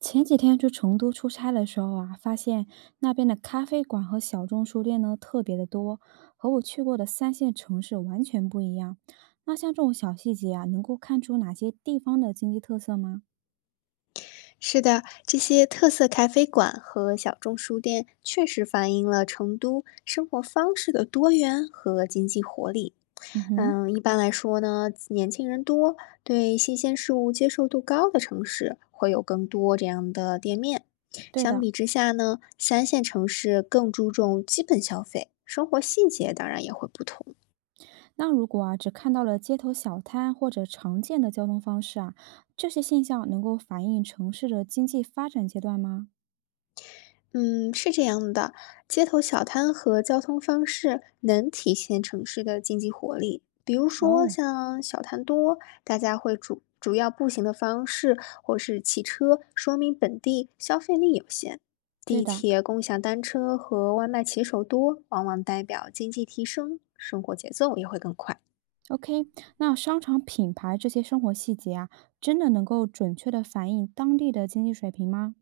前几天去成都出差的时候啊，发现那边的咖啡馆和小众书店呢特别的多，和我去过的三线城市完全不一样。那像这种小细节啊，能够看出哪些地方的经济特色吗？是的，这些特色咖啡馆和小众书店确实反映了成都生活方式的多元和经济活力。嗯哼。一般来说呢，年轻人多，对新鲜事物接受度高的城市会有更多这样的店面。对相的。比之下呢，三线城市更注重基本消费，生活细节当然也会不同。那如果啊只看到了街头小摊或者常见的交通方式啊，这些现象能够反映城市的经济发展阶段吗？嗯，是这样的，街头小摊和交通方式能体现城市的经济活力。比如说，哦，像小摊多，大家会主要步行的方式，或是骑车，说明本地消费力有限。对地的。铁、共享单车和外卖骑手多，往往代表经济提升，生活节奏也会更快。OK，那商场品牌这些生活细节啊，真的能够准确的反映当地的经济水平吗？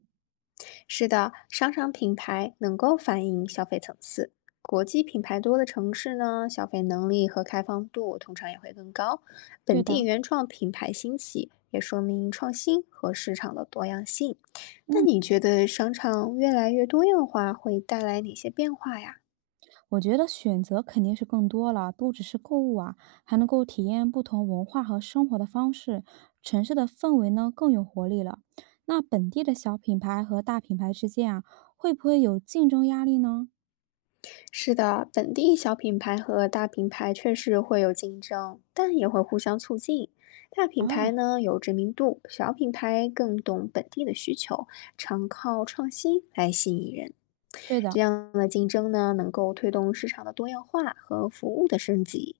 是的，商场品牌能够反映消费层次。国际品牌多的城市呢，消费能力和开放度通常也会更高。对本地的，原创品牌兴起，也说明创新和市场的多样性。那嗯，你觉得商场越来越多样化会带来哪些变化呀？我觉得选择肯定是更多了，不只是购物啊，还能够体验不同文化和生活的方式，城市的氛围呢更有活力了。那本地的小品牌和大品牌之间啊，会不会有竞争压力呢？是的，本地小品牌和大品牌确实会有竞争，但也会互相促进。大品牌哦，呢有知名度，小品牌更懂本地的需求，常靠创新来吸引人。对的。这样的竞争呢，能够推动市场的多样化和服务的升级。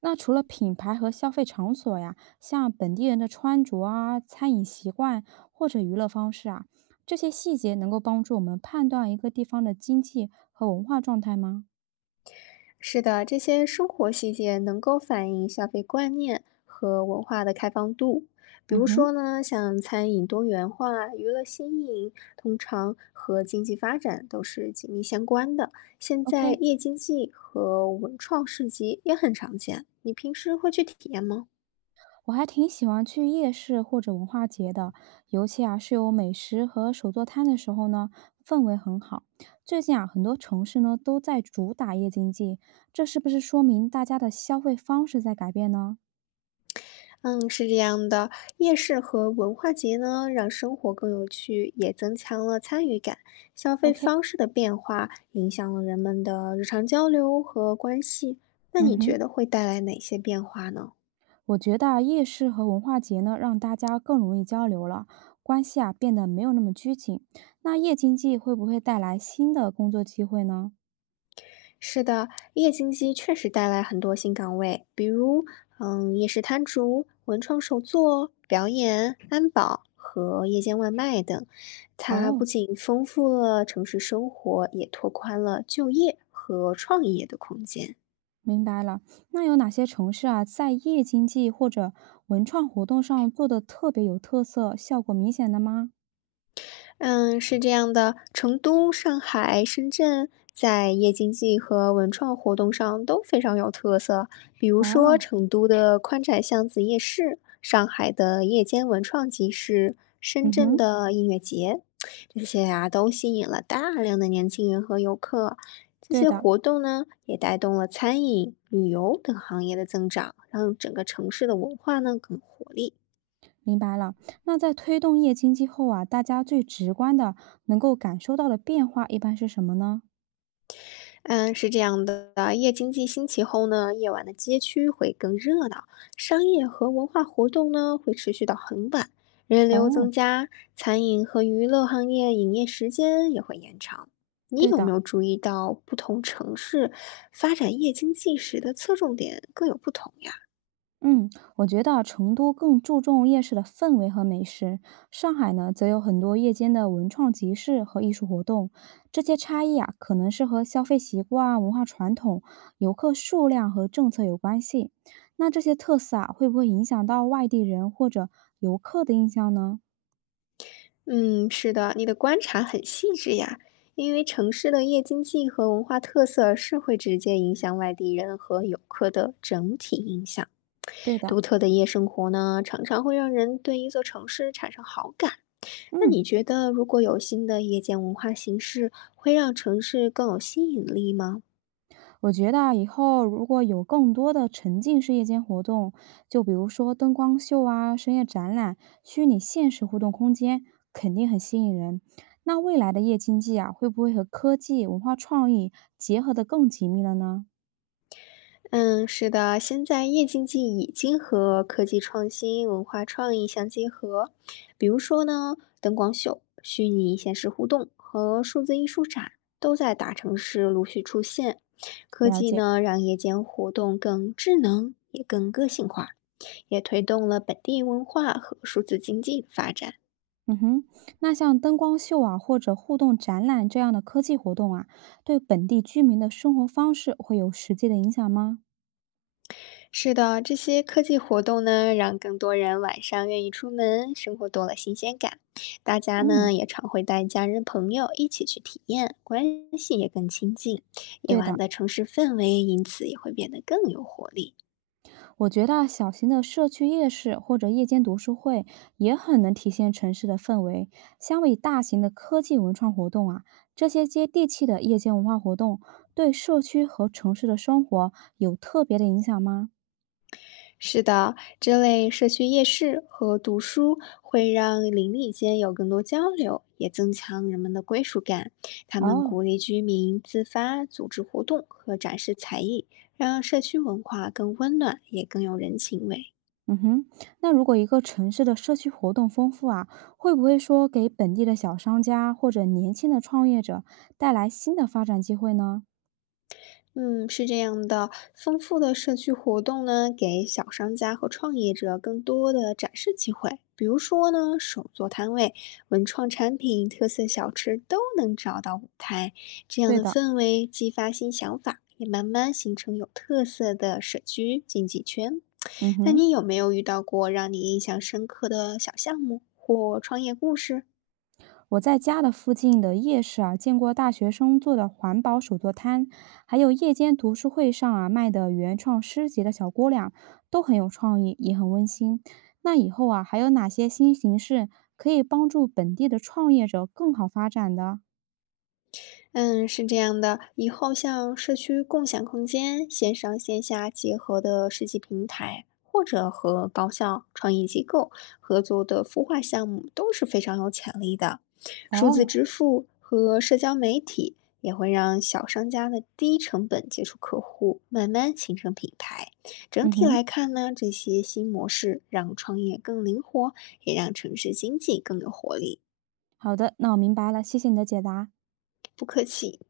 那除了品牌和消费场所呀，像本地人的穿着啊、餐饮习惯或者娱乐方式啊，这些细节能够帮助我们判断一个地方的经济和文化状态吗？是的，这些生活细节能够反映消费观念和文化的开放度。比嗯如哼。说呢，像餐饮多元化、娱乐新颖，通常和经济发展都是紧密相关的。现在 OK，夜经济和文创市集也很常见，你平时会去体验吗？我还挺喜欢去夜市或者文化节的，尤其啊是有美食和手作摊的时候呢，氛围很好。最近啊，很多城市呢都在主打夜经济，这是不是说明大家的消费方式在改变呢？嗯，是这样的，夜市和文化节呢，让生活更有趣，也增强了参与感。消费方式的变化影响了人们的日常交流和关系。那嗯你哼。觉得会带来哪些变化呢？我觉得啊夜市和文化节呢，让大家更容易交流了，关系啊变得没有那么拘谨。那夜经济会不会带来新的工作机会呢？是的，夜经济确实带来很多新岗位，比如，夜市摊主、文创手作、表演、安保和夜间外卖等。它哦，不仅丰富了城市生活，也拓宽了就业和创业的空间。明白了。那有哪些城市啊，在夜经济或者文创活动上做的特别有特色、效果明显的吗？嗯，是这样的，成都、上海、深圳在夜经济和文创活动上都非常有特色。比如说，哦。成都的宽窄巷子夜市，上海的夜间文创集市，深嗯圳哼。的音乐节，这些呀都吸引了大量的年轻人和游客。这对些的，活动呢，也带动了餐饮、旅游等行业的增长，让整个城市的文化呢更活力。明白了。那在推动夜经济后啊，大家最直观的能够感受到的变化一般是什么呢？嗯，是这样的，夜经济兴起后呢，夜晚的街区会更热闹，商业和文化活动呢会持续到很晚，人流哦，增加，餐饮和娱乐行业营业时间也会延长。你对有的。没有注意到不同城市发展夜经济时的侧重点各有不同呀？嗯，我觉得啊成都更注重夜市的氛围和美食，上海呢则有很多夜间的文创集市和艺术活动。这些差异啊，可能是和消费习惯、文化传统、游客数量和政策有关系。那这些特色啊，会不会影响到外地人或者游客的印象呢？嗯，是的，你的观察很细致呀。因为城市的夜经济和文化特色是会直接影响外地人和游客的整体印象。对的，独特的夜生活呢，常常会让人对一座城市产生好感。那你嗯。觉得，如果有新的夜间文化形式，会让城市更有吸引力吗？我觉得啊以后如果有更多的沉浸式夜间活动，就比如说灯光秀啊、深夜展览、虚拟现实互动空间，肯定很吸引人。那未来的夜经济啊，会不会和科技、文化创意结合得更紧密了呢？嗯，是的，现在夜经济已经和科技创新、文化创意相结合，比如说呢，灯光秀、虚拟现实互动和数字艺术展都在大城市陆续出现。科了技解。呢，让夜间活动更智能，也更个性化。也推动了本地文化和数字经济的发展。嗯哼，那像灯光秀啊，或者互动展览这样的科技活动啊，对本地居民的生活方式会有实际的影响吗？是的，这些科技活动呢，让更多人晚上愿意出门，生活多了新鲜感。大家嗯，呢也常会带家人朋友一起去体验，关系也更亲近。夜对晚的。的城市氛围因此也会变得更有活力。我觉得啊小型的社区夜市或者夜间读书会也很能体现城市的氛围。相比大型的科技文创活动啊，这些接地气的夜间文化活动对社区和城市的生活有特别的影响吗？是的，这类社区夜市和读书会让邻里间有更多交流，也增强人们的归属感。他们哦。鼓励居民自发组织活动和展示才艺，让社区文化更温暖，也更有人情味。嗯哼。那如果一个城市的社区活动丰富啊，会不会说给本地的小商家或者年轻的创业者带来新的发展机会呢？嗯，是这样的，丰富的社区活动呢，给小商家和创业者更多的展示机会。比如说呢，手作摊位、文创产品、特色小吃都能找到舞台。这样对的的，氛围激发新想法，也慢慢形成有特色的社区经济圈。嗯那哼。你有没有遇到过让你印象深刻的小项目或创业故事？我在家的附近的夜市啊，见过大学生做的环保手作摊，还有夜间读书会上啊卖的原创诗集的小姑娘，都很有创意，也很温馨。那以后啊，还有哪些新形式可以帮助本地的创业者更好发展的？嗯，是这样的，以后像社区共享空间、线上线下结合的设计平台，或者和高校、创意机构合作的孵化项目，都是非常有潜力的。数字哦，支付和社交媒体也会让小商家的低成本接触客户，慢慢形成品牌。整嗯体哼，来看呢，这些新模式让创业更灵活，也让城市经济更有活力。好的，那我明白了，谢谢你的解答。不客气。